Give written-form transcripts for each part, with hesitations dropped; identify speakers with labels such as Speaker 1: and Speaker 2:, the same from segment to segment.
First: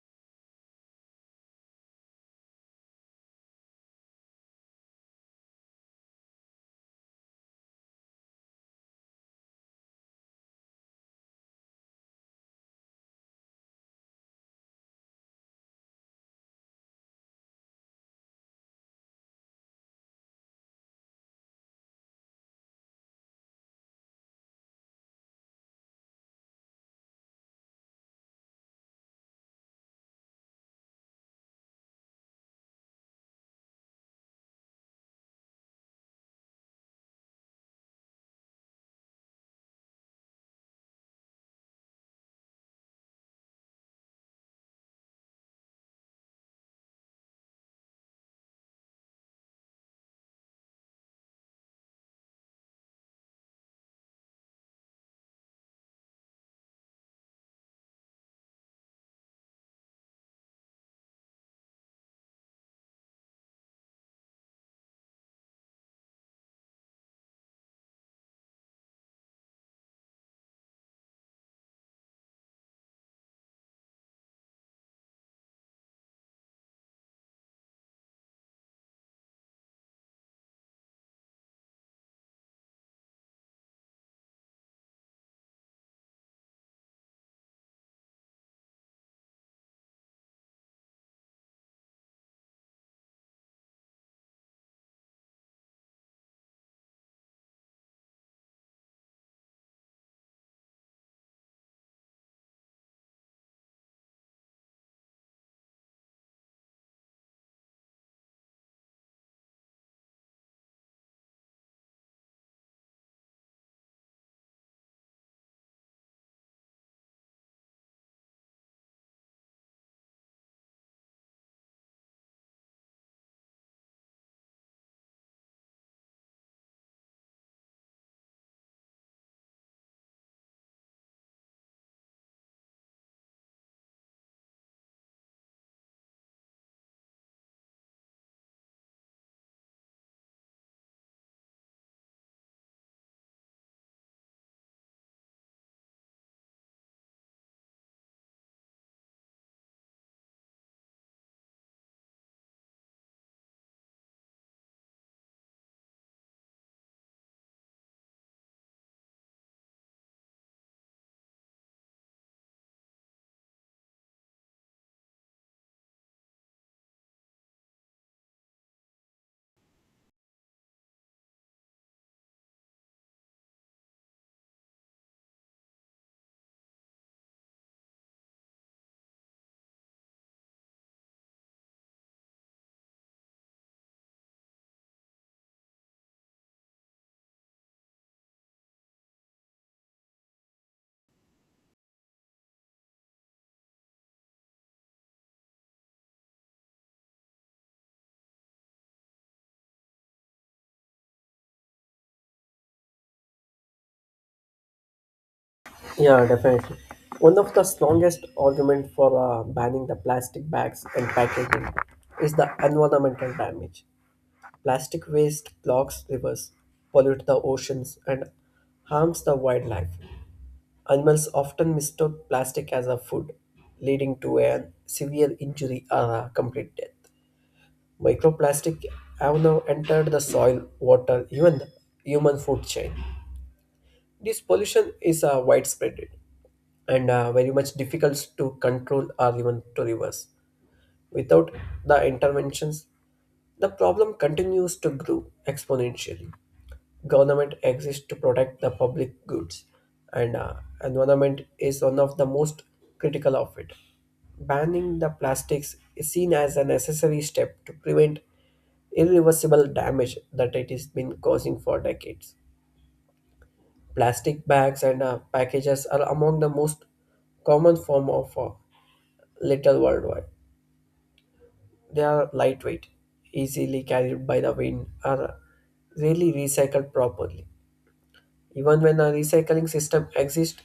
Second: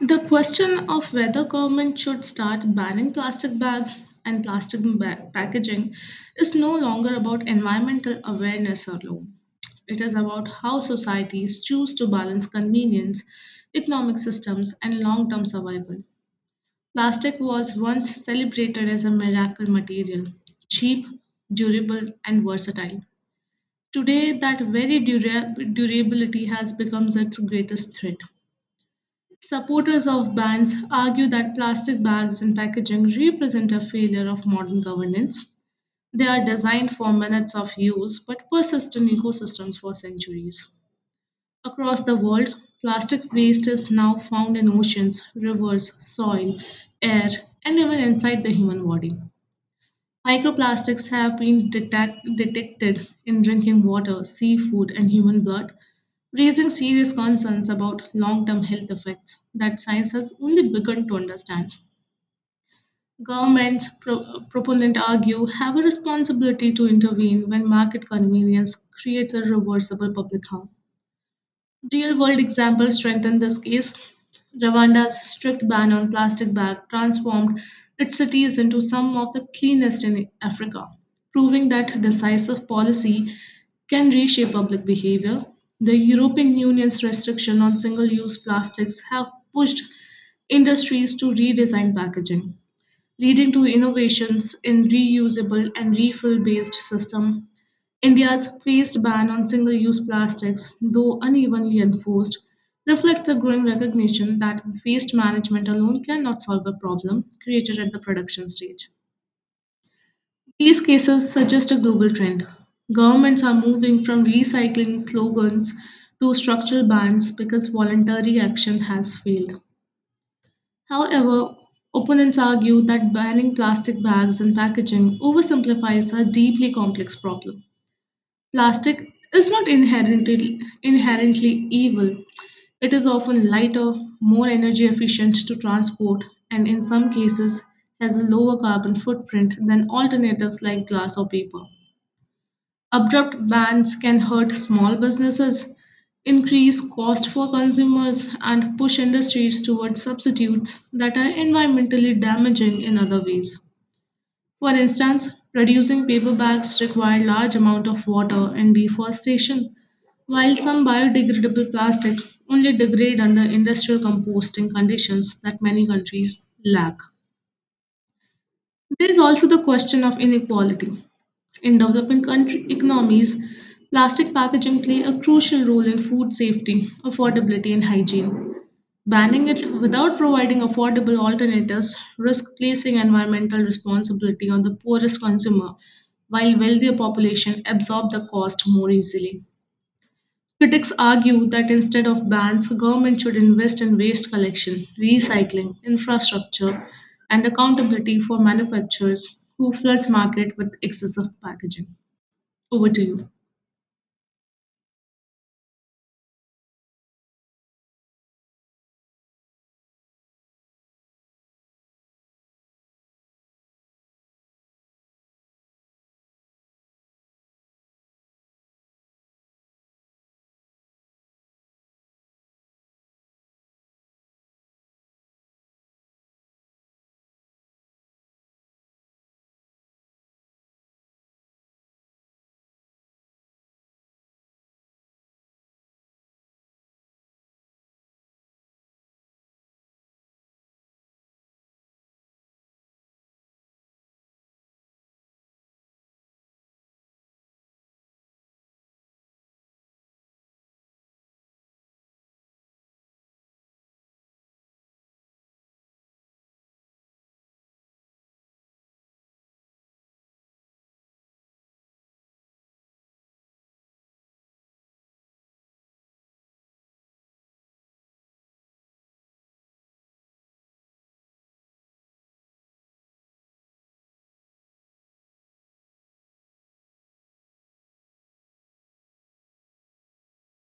Speaker 1: The question of whether government should start banning plastic bags and packaging is no longer about environmental awareness alone. It is about how societies choose to balance convenience, economic systems, and long term survival. Plastic was once celebrated as a miracle material, cheap, durable, and versatile. Today, that very durability has become its greatest threat. Supporters of bans argue that plastic bags and packaging represent a failure of modern governance. They are designed for minutes of use but persist in ecosystems for centuries. Across the world, plastic waste is now found in oceans, rivers, soil, air, and even inside the human body. Microplastics have been detected in drinking water, seafood, and human blood, raising serious concerns about long term health effects that science has only begun to understand. Governments, proponents argue, have a responsibility to intervene when market convenience creates a reversible public harm. Real world examples strengthen this case. Rwanda's strict ban on plastic bags transformed its cities into some of the cleanest in Africa, proving that decisive policy can reshape public behavior. The European Union's restriction on single use plastics have pushed industries to redesign packaging, leading to innovations in reusable and refill based system. India's phased ban on single use plastics, though unevenly enforced, reflects a growing recognition that waste management alone cannot solve a problem created at the production stage. These cases suggest a global trend. Governments are moving from recycling slogans to structural bans because voluntary action has failed. However, opponents argue that banning plastic bags and packaging oversimplifies a deeply complex problem. Plastic is not inherently evil. It is often lighter, more energy efficient to transport, and in some cases has a lower carbon footprint than alternatives like glass or paper. Abrupt bans can hurt small businesses, increase cost for consumers, and push industries towards substitutes that are environmentally damaging in other ways. For instance, producing paper bags require large amount of water and deforestation, while some biodegradable plastic only degrade under industrial composting conditions that many countries lack. There is also the question of inequality. In developing country economies, plastic packaging play a crucial role in food safety, affordability, and hygiene. Banning it without providing affordable alternatives risks placing environmental responsibility on the poorest consumer, while wealthier population absorb the cost more easily. Critics argue that instead of bans, government should invest in waste collection, recycling, infrastructure, and accountability for manufacturers who floods market with excessive packaging. Over to you.
Speaker 2: Yeah, definitely. One of the strongest argument for banning the plastic bags and packaging is the environmental damage. Plastic waste clogs rivers, pollute the oceans, and harms the wildlife. Animals often mistake plastic as a food, leading to a severe injury or a complete death. Microplastic have now entered the soil, water, even the human food chain. This pollution is widespread and very much difficult to control or even to reverse. Without the interventions, the problem continues to grow exponentially. Government exists to protect the public goods, and environment is one of the most critical of it. Banning the plastics is seen as a necessary step to prevent irreversible damage that it has been causing for decades. Plastic bags and packages are among the most common form of little worldwide. They are lightweight, easily carried by the wind, are rarely recycled properly. Even when a recycling system exists,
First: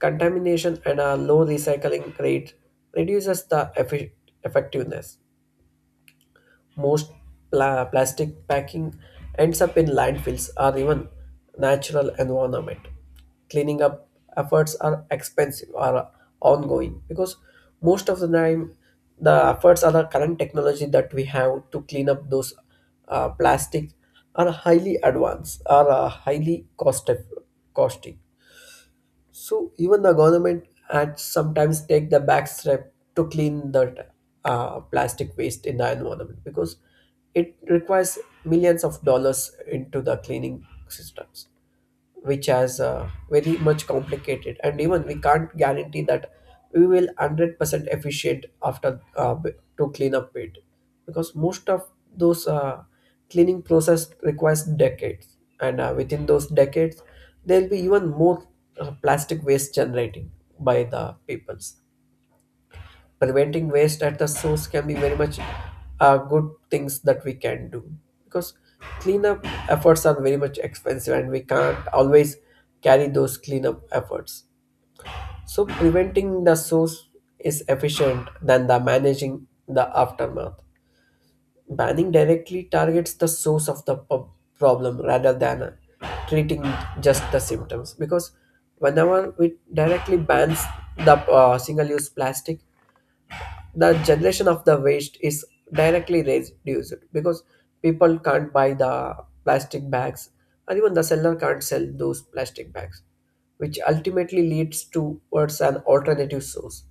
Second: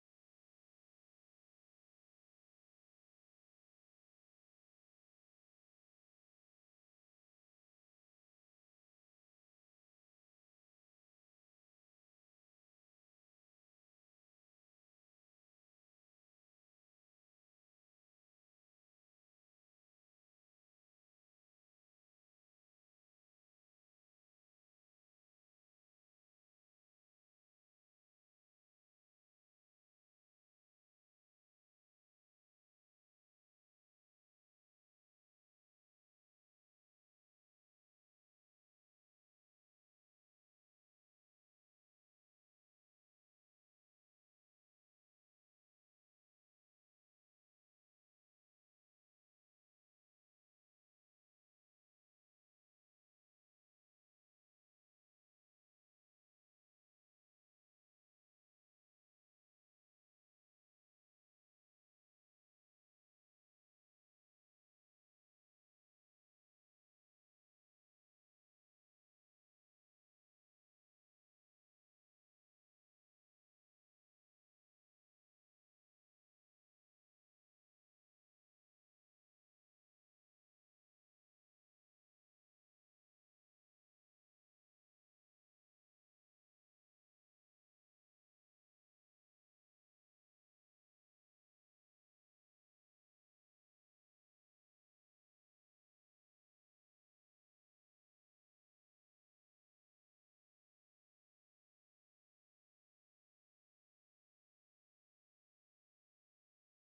Speaker 2: contamination and a low recycling rate reduces the effectiveness. Most plastic packing ends up in landfills or even natural environment. Cleaning up efforts are expensive or ongoing because most of the time the efforts are the current technology that we have to clean up those plastic are highly advanced or highly costly, so even the government had sometimes take the back step to clean the plastic waste in the environment because it requires millions of dollars into the cleaning systems, which has very much complicated and even we can't guarantee that we will 100% efficient after to clean up it because most of those cleaning process requires decades and within those decades there will be even more plastic waste generating by the peoples. Preventing waste at the source can be very much good things that we can do because cleanup efforts are very much expensive and we can't always carry those cleanup efforts, so preventing the source is efficient than the managing the aftermath. Banning directly targets the source of the problem rather than treating just the symptoms because whenever we directly bans the single use plastic, the generation of the waste is directly reduced because people can't buy the plastic bags and even the seller can't sell those plastic bags, which ultimately leads towards an alternative source.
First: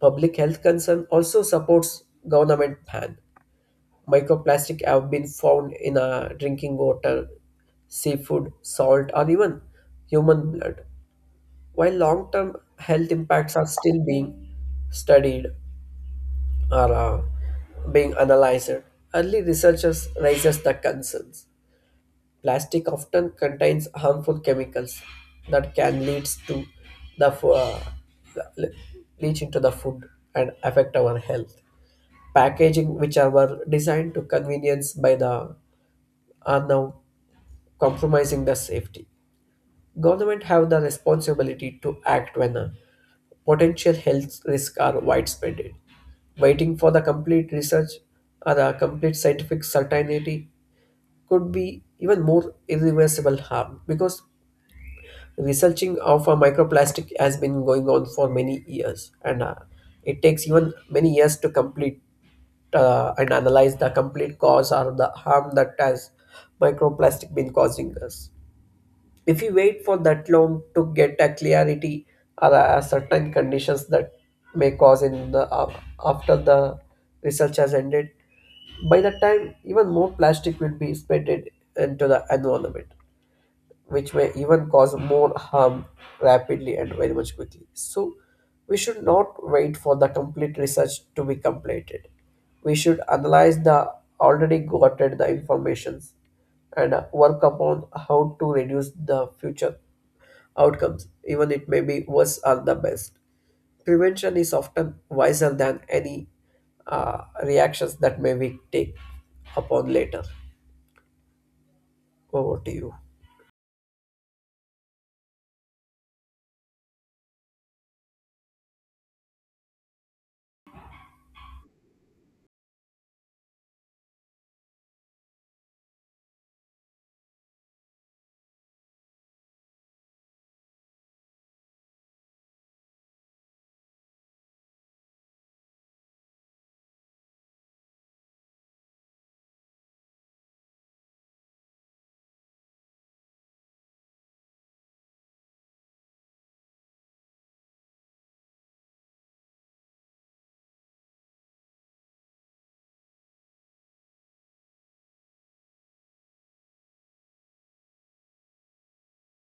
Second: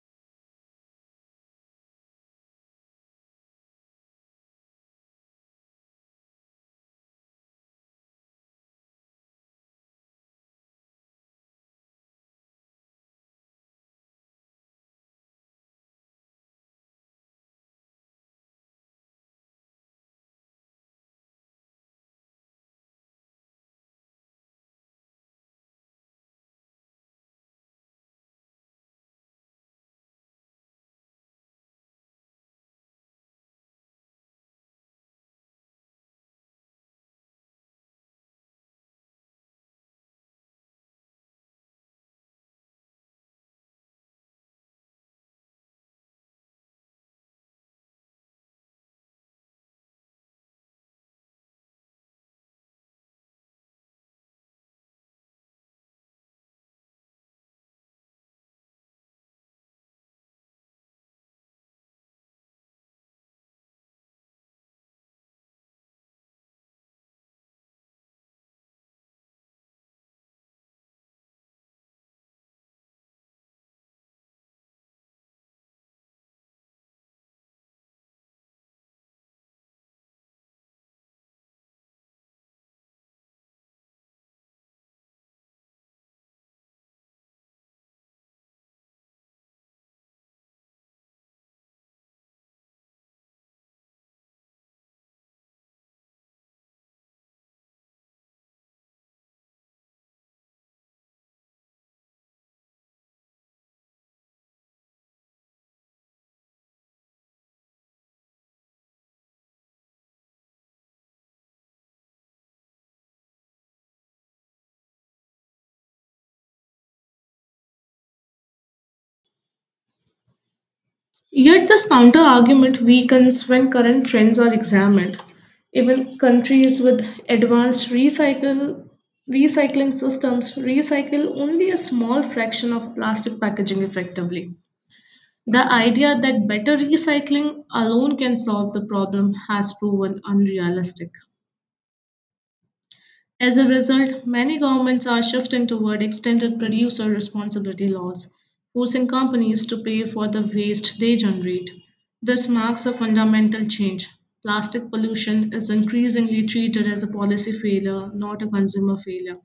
Speaker 2: Public health concern also supports government ban. Microplastic have been found in drinking water, seafood salt, or even human blood. While long-term health impacts are still being studied, are being analyzed, early researchers raises the concerns. Plastic often contains harmful chemicals that can lead to the fo- uh, le- leach into the food and affect our health. Packaging which are were designed to convenience by the are now compromising the safety. Government have the responsibility to act when potential health risks are widespread. Waiting for the complete research or a complete scientific certainty could be even more irreversible harm because researching of a microplastic has been going on for many years and it takes even many years to complete and analyze the complete cause or the harm that has microplastic been causing us. If we wait for that long to get a clarity or a certain conditions that may cause in the after the research has ended, by that time even more plastic will be spreaded into the environment, which may even cause more harm rapidly and very much quickly. So, we should not wait for the complete research to be completed. We should analyze the already gotten the informations and work upon how to reduce the future outcomes, even it may be worse or the best. Prevention is often wiser than any reactions that may we take upon later. Over to you.
Speaker 1: Yet this counter-argument weakens when current trends are examined. Even countries with advanced recycle recycling systems recycle only a small fraction of plastic packaging effectively. The idea that better recycling alone can solve the problem has proven unrealistic. As a result, many governments are shifting toward extended producer responsibility laws, forcing companies to pay for the waste they generate. This marks a fundamental change. Plastic pollution is increasingly treated as a policy failure, not a consumer failure.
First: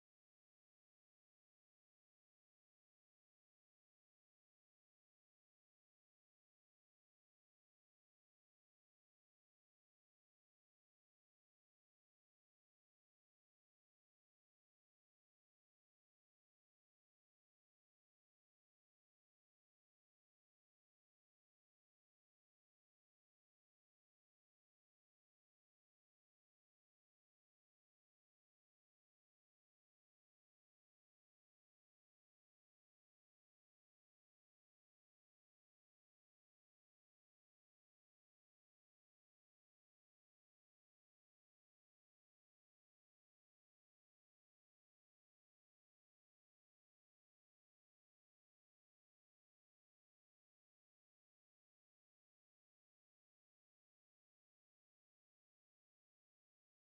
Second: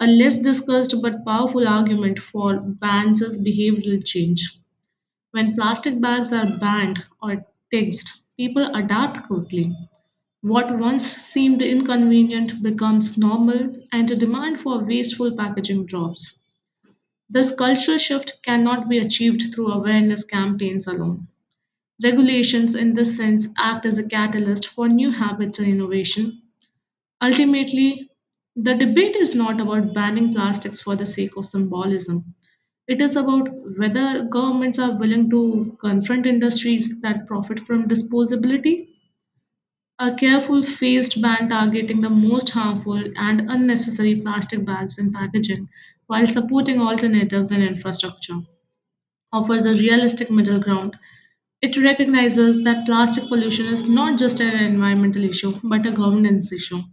Speaker 1: A less discussed but powerful argument for bans is behavioral change. When plastic bags are banned or taxed, people adapt quickly. What once seemed inconvenient becomes normal, and the demand for wasteful packaging drops. This cultural shift cannot be achieved through awareness campaigns alone. Regulations, in this sense, act as a catalyst for new habits and innovation. Ultimately, the debate is not about banning plastics for the sake of symbolism. It is about whether governments are willing to confront industries that profit from disposability. A careful phased ban targeting the most harmful and unnecessary plastic bags and packaging while supporting alternatives and infrastructure offers a realistic middle ground. It recognizes that plastic pollution is not just an environmental issue but a governance issue.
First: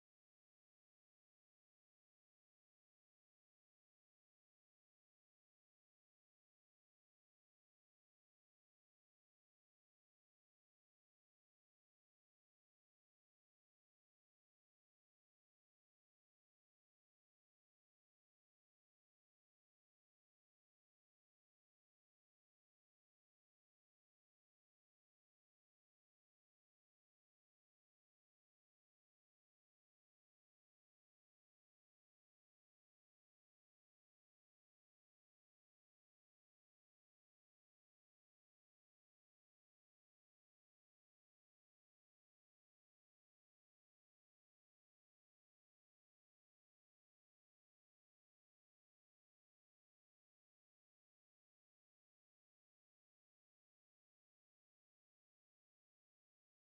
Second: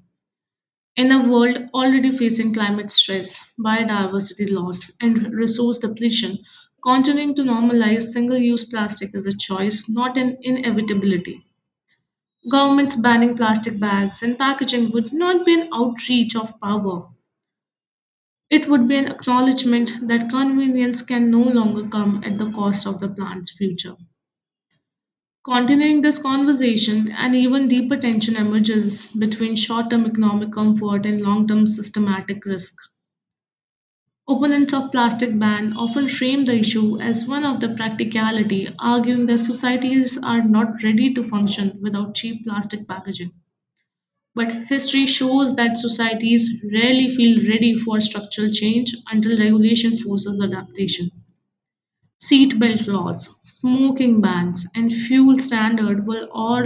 Speaker 1: In a world already facing climate stress, biodiversity loss, and resource depletion, continuing to normalize single use plastic is a choice, not an inevitability. Governments banning plastic bags and packaging would not be an outreach of power. It would be an acknowledgement that convenience can no longer come at the cost of the planet's future. Continuing this conversation, an even deeper tension emerges between short term economic comfort and long term systematic risk. Opponents of plastic ban often frame the issue as one of the practicality, arguing that societies are not ready to function without cheap plastic packaging. But history shows that societies rarely feel ready for structural change until regulation forces adaptation. Seatbelt laws, smoking bans, and fuel standard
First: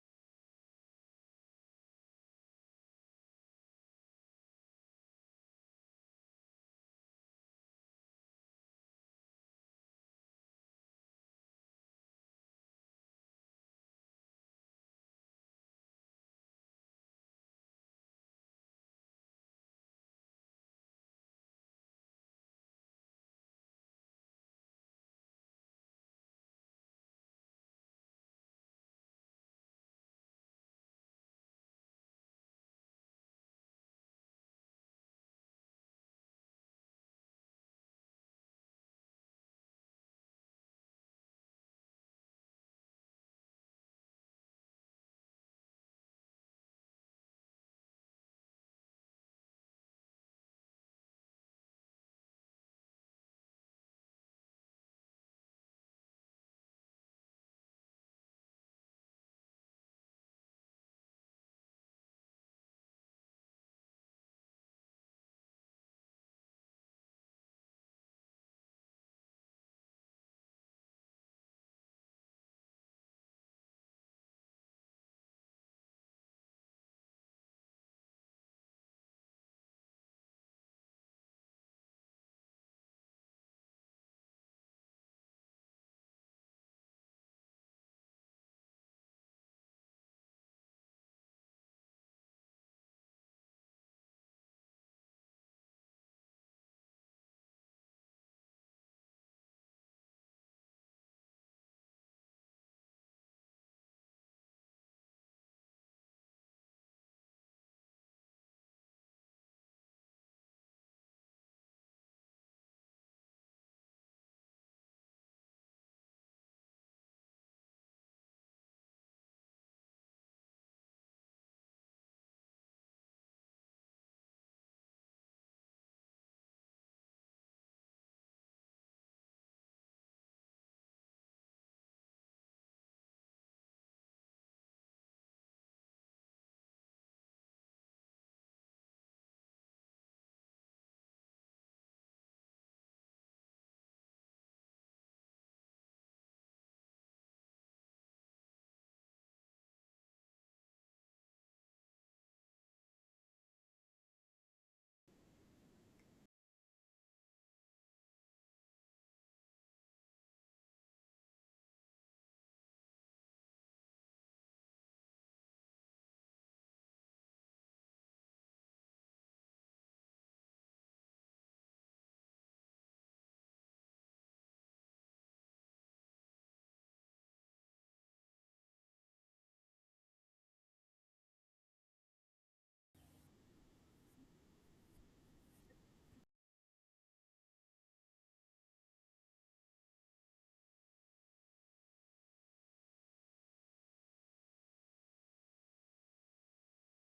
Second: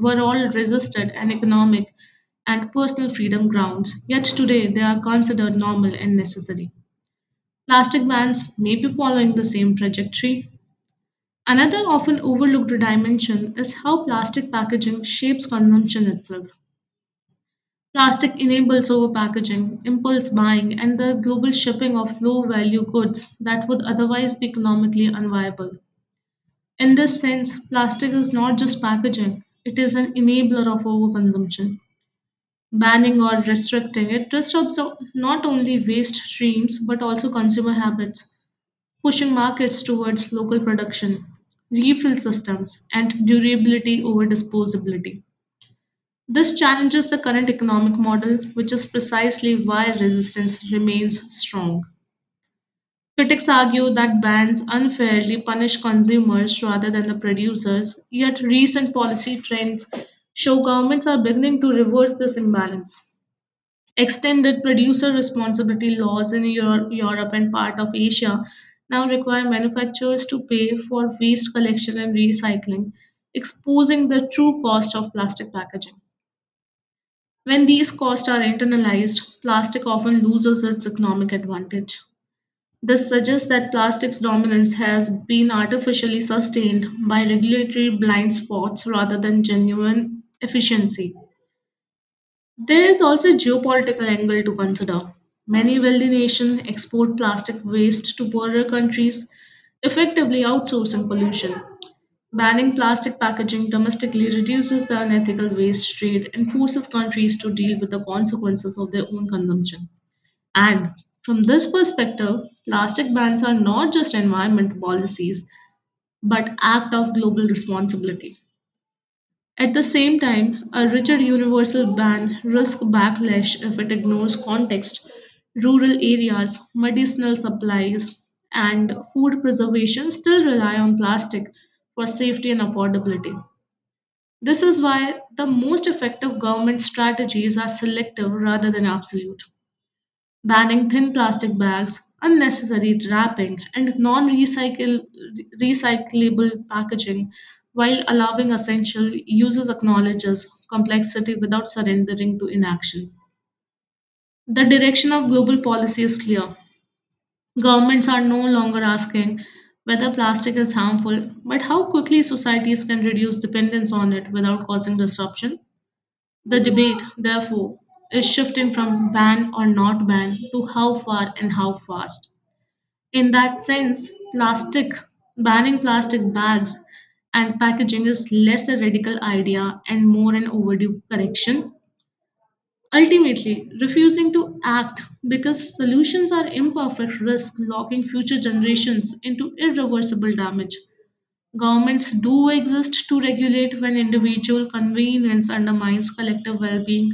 Speaker 1: were all resisted on economic and personal freedom grounds, yet today they are considered normal and necessary. Plastic bans may be following the same trajectory. Another often overlooked dimension is how plastic packaging shapes consumption itself. Plastic enables overpackaging, impulse buying, and the global shipping of low value goods that would otherwise be economically unviable. In this sense, plastic is not just packaging, it is an enabler of overconsumption. Banning or restricting it disrupts not only waste streams but also consumer habits, pushing markets towards local production, refill systems, and durability over disposability. This challenges the current economic model, which is precisely why resistance remains strong. Critics argue that bans unfairly punish consumers rather than the producers, yet, recent policy trends show governments are beginning to reverse this imbalance. Extended producer responsibility laws in Europe and part of Asia now require manufacturers to pay for waste collection and recycling, exposing the true cost of plastic packaging. When these costs are internalized, plastic often loses its economic advantage. This suggests that plastic's dominance has been artificially sustained by regulatory blind spots rather than genuine efficiency. There is also a geopolitical angle to consider. Many wealthy nations export plastic waste to poorer countries, effectively outsourcing pollution. Banning plastic packaging domestically reduces the unethical waste trade and forces countries to deal with the consequences of their own consumption. And from this perspective, plastic bans are not just environment policies, but act of global responsibility. At the same time, a rigid universal ban risks backlash if it ignores context, rural areas, medicinal supplies, and food preservation still rely on plastic for safety and affordability. This is why the most effective government strategies are selective rather than absolute, banning thin plastic bags, unnecessary wrapping, and non recyclable packaging, while allowing essential uses acknowledges complexity without surrendering to inaction. The direction of global policy is clear. Governments are no longer asking whether plastic is harmful, but how quickly societies can reduce dependence on it without causing disruption. The debate, therefore, is shifting from ban or not ban to how far and how fast. In that sense, plastic banning plastic bags and packaging is less a radical idea and more an overdue correction. Ultimately, refusing to act because solutions are imperfect risk locking future generations into irreversible damage. Governments do exist to regulate when individual convenience undermines collective well being.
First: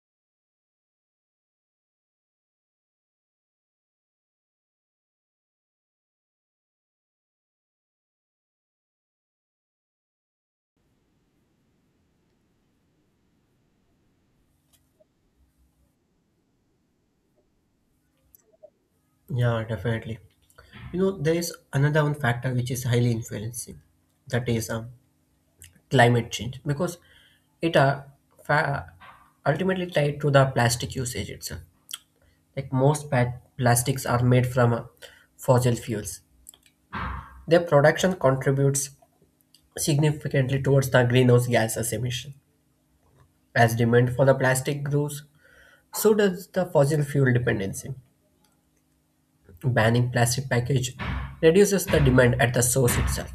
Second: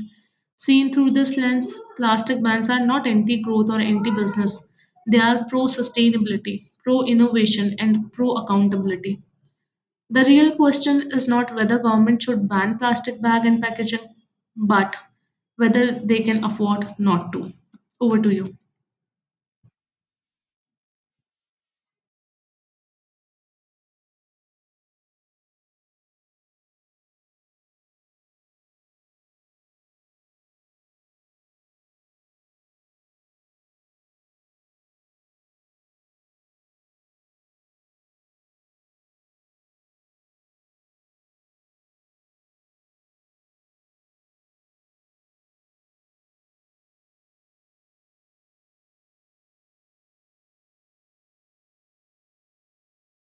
Speaker 1: Seen through this lens, plastic bans are not anti growth or anti business. They are pro sustainability, pro innovation, and pro accountability. The real question is not whether government should ban plastic bag and packaging, but whether they can afford not to. Over to
Speaker 2: Yeah, definitely. You know, there is another one factor which is highly influencing, that is climate change, because it are fa- ultimately tied to the plastic usage itself. Like most plastics are made from fossil fuels. Their production contributes significantly towards the greenhouse gases emission. As demand for the plastic grows, so does the fossil fuel dependency. Banning plastic package reduces the demand at the source itself.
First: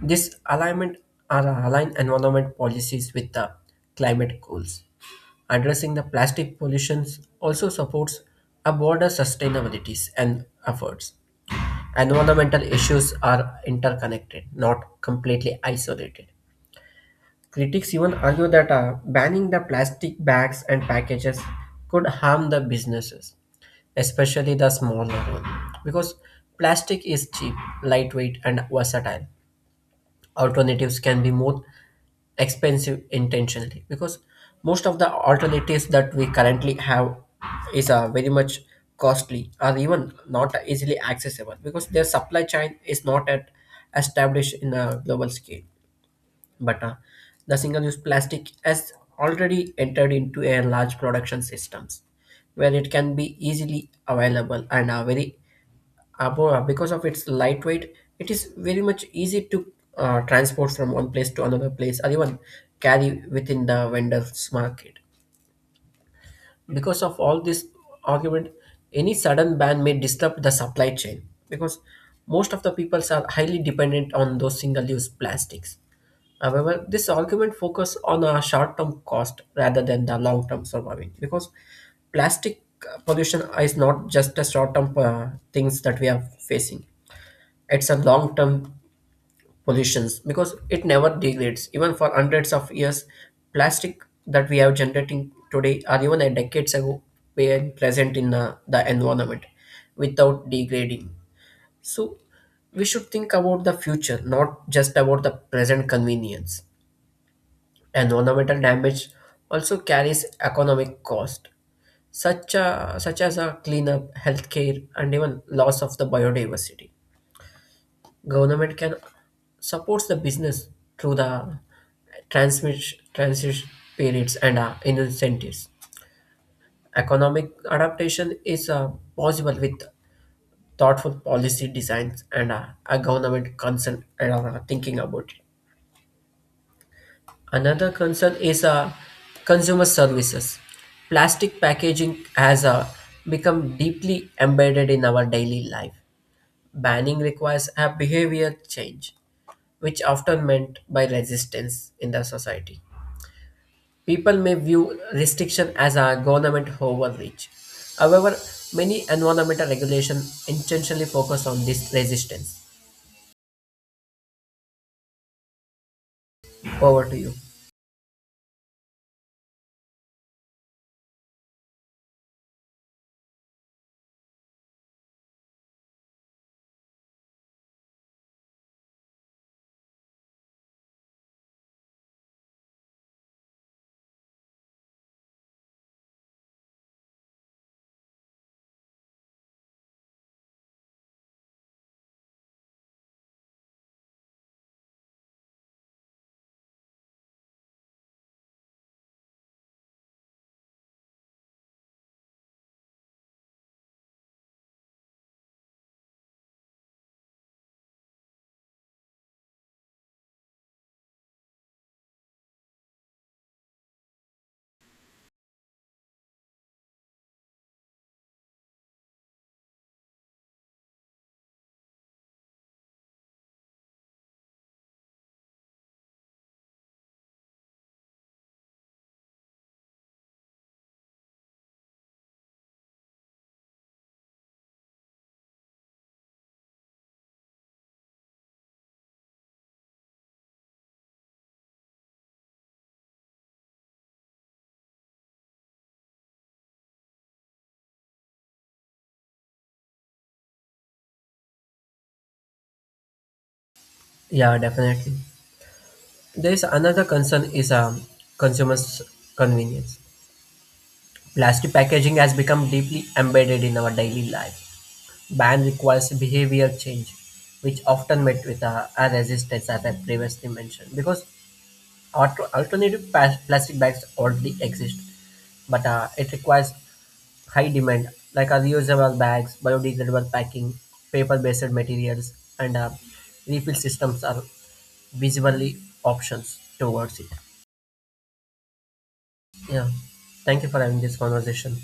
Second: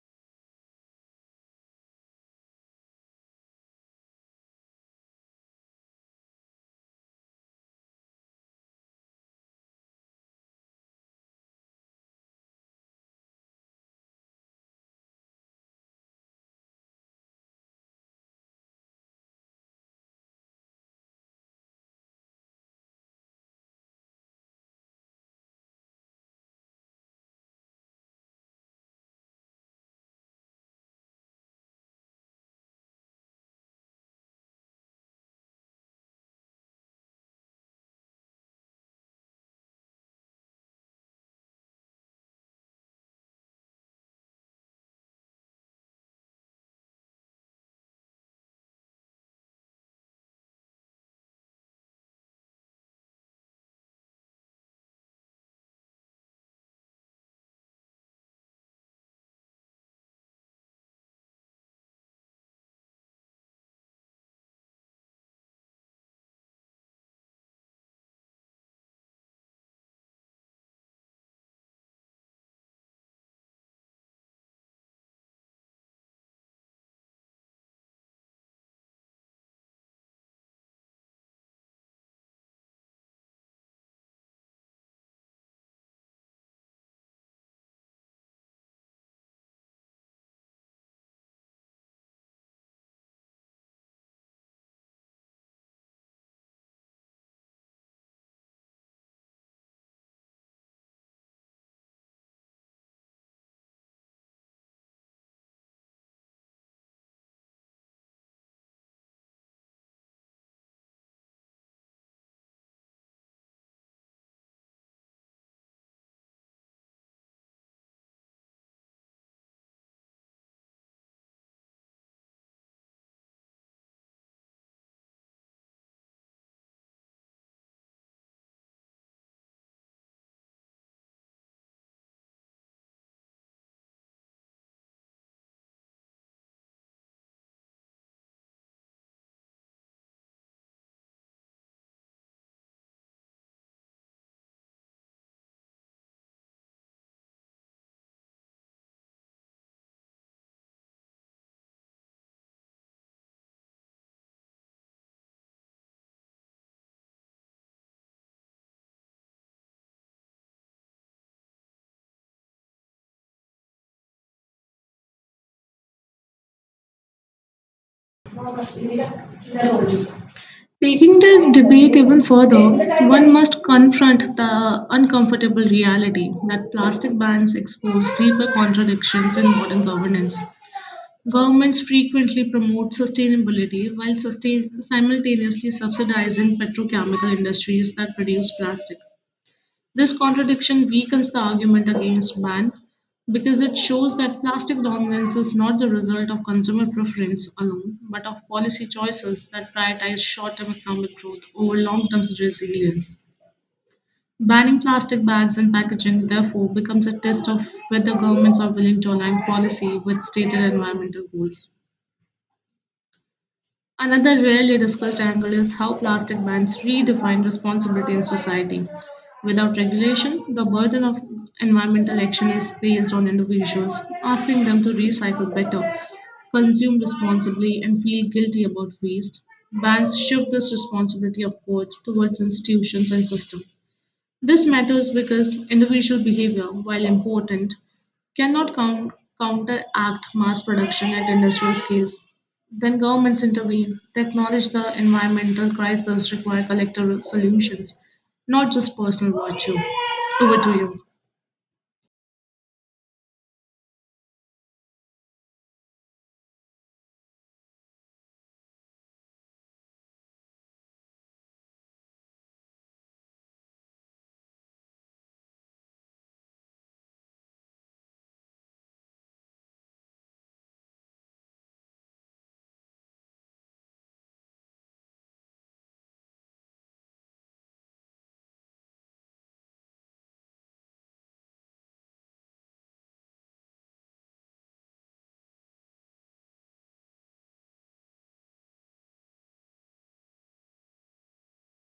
Speaker 2: This alignment are align environment policies with the climate goals. Addressing the plastic pollution also supports a broader sustainabilities and efforts. Environmental issues are interconnected, not completely isolated. Critics even argue that banning the plastic bags and packages could harm the businesses, especially the smaller one, because plastic is cheap, lightweight, and versatile. Alternatives can be more expensive intentionally because most of the alternatives that we currently have is very much costly or even not easily accessible because their supply chain is not at established in a global scale, but the single-use plastic has already entered into a large production systems where it can be easily available and very above because of its lightweight, it is very much easy to transport from one place to another place or even carry within the vendor's market. Because of all this argument, any sudden ban may disrupt the supply chain because most of the peoples are highly dependent on those single-use plastics. However, this argument focuses on a short-term cost rather than the long-term surviving because plastic pollution is not just a short-term things that we are facing. It's a long-term pollutions because it never degrades. Even for hundreds of years, plastic that we are generating today or even a decades ago were present in the environment without degrading. So we should think about the future, not just about the present convenience. Environmental damage also carries economic cost, such as a cleanup, healthcare, and even loss of the biodiversity. Government can support the business through the transmit, transition periods and incentives. Economic adaptation is possible with thoughtful policy designs and a government concern and thinking about it. Another concern is consumer services. Plastic packaging has become deeply embedded in our daily life. Banning requires a behavior change, which often meant by resistance in the society. People may view restriction as a government overreach. However, many environmental regulation intentionally focus on this resistance. Over to you.
Speaker 1: you. Taking the debate even further, one must confront the uncomfortable reality that plastic bans expose deeper contradictions in modern governance. Governments frequently promote sustainability while simultaneously subsidizing petrochemical industries that produce plastic. This contradiction weakens the argument against ban because it shows that plastic dominance is not the result of consumer preference alone, but of policy choices that prioritize short term economic growth over long term resilience. Banning plastic bags and packaging, therefore, becomes a test of whether governments are willing to align policy with stated environmental goals. Another rarely discussed angle is how plastic bans redefine responsibility in society. Without regulation, the burden of environmental action is placed on individuals, asking them to recycle better, consume responsibly, and feel guilty about waste. Bans shift this responsibility of course towards institutions and systems. This matters because individual behavior, while important, cannot counteract mass production at industrial scales. Then governments intervene. They acknowledge the environmental crisis require collective solutions, not just personal virtue. Over to you.
Speaker 2: Yeah, definitely. There is another concern is consumers' convenience. Plastic packaging has become deeply embedded in our daily life. Ban requires behavior change, which often met with a resistance, as I previously mentioned, because alternative plastic bags already exist, but it requires high demand, like our reusable bags, biodegradable packing, paper-based materials, and refill systems are visibly options towards it. Yeah. Thank you for having this conversation.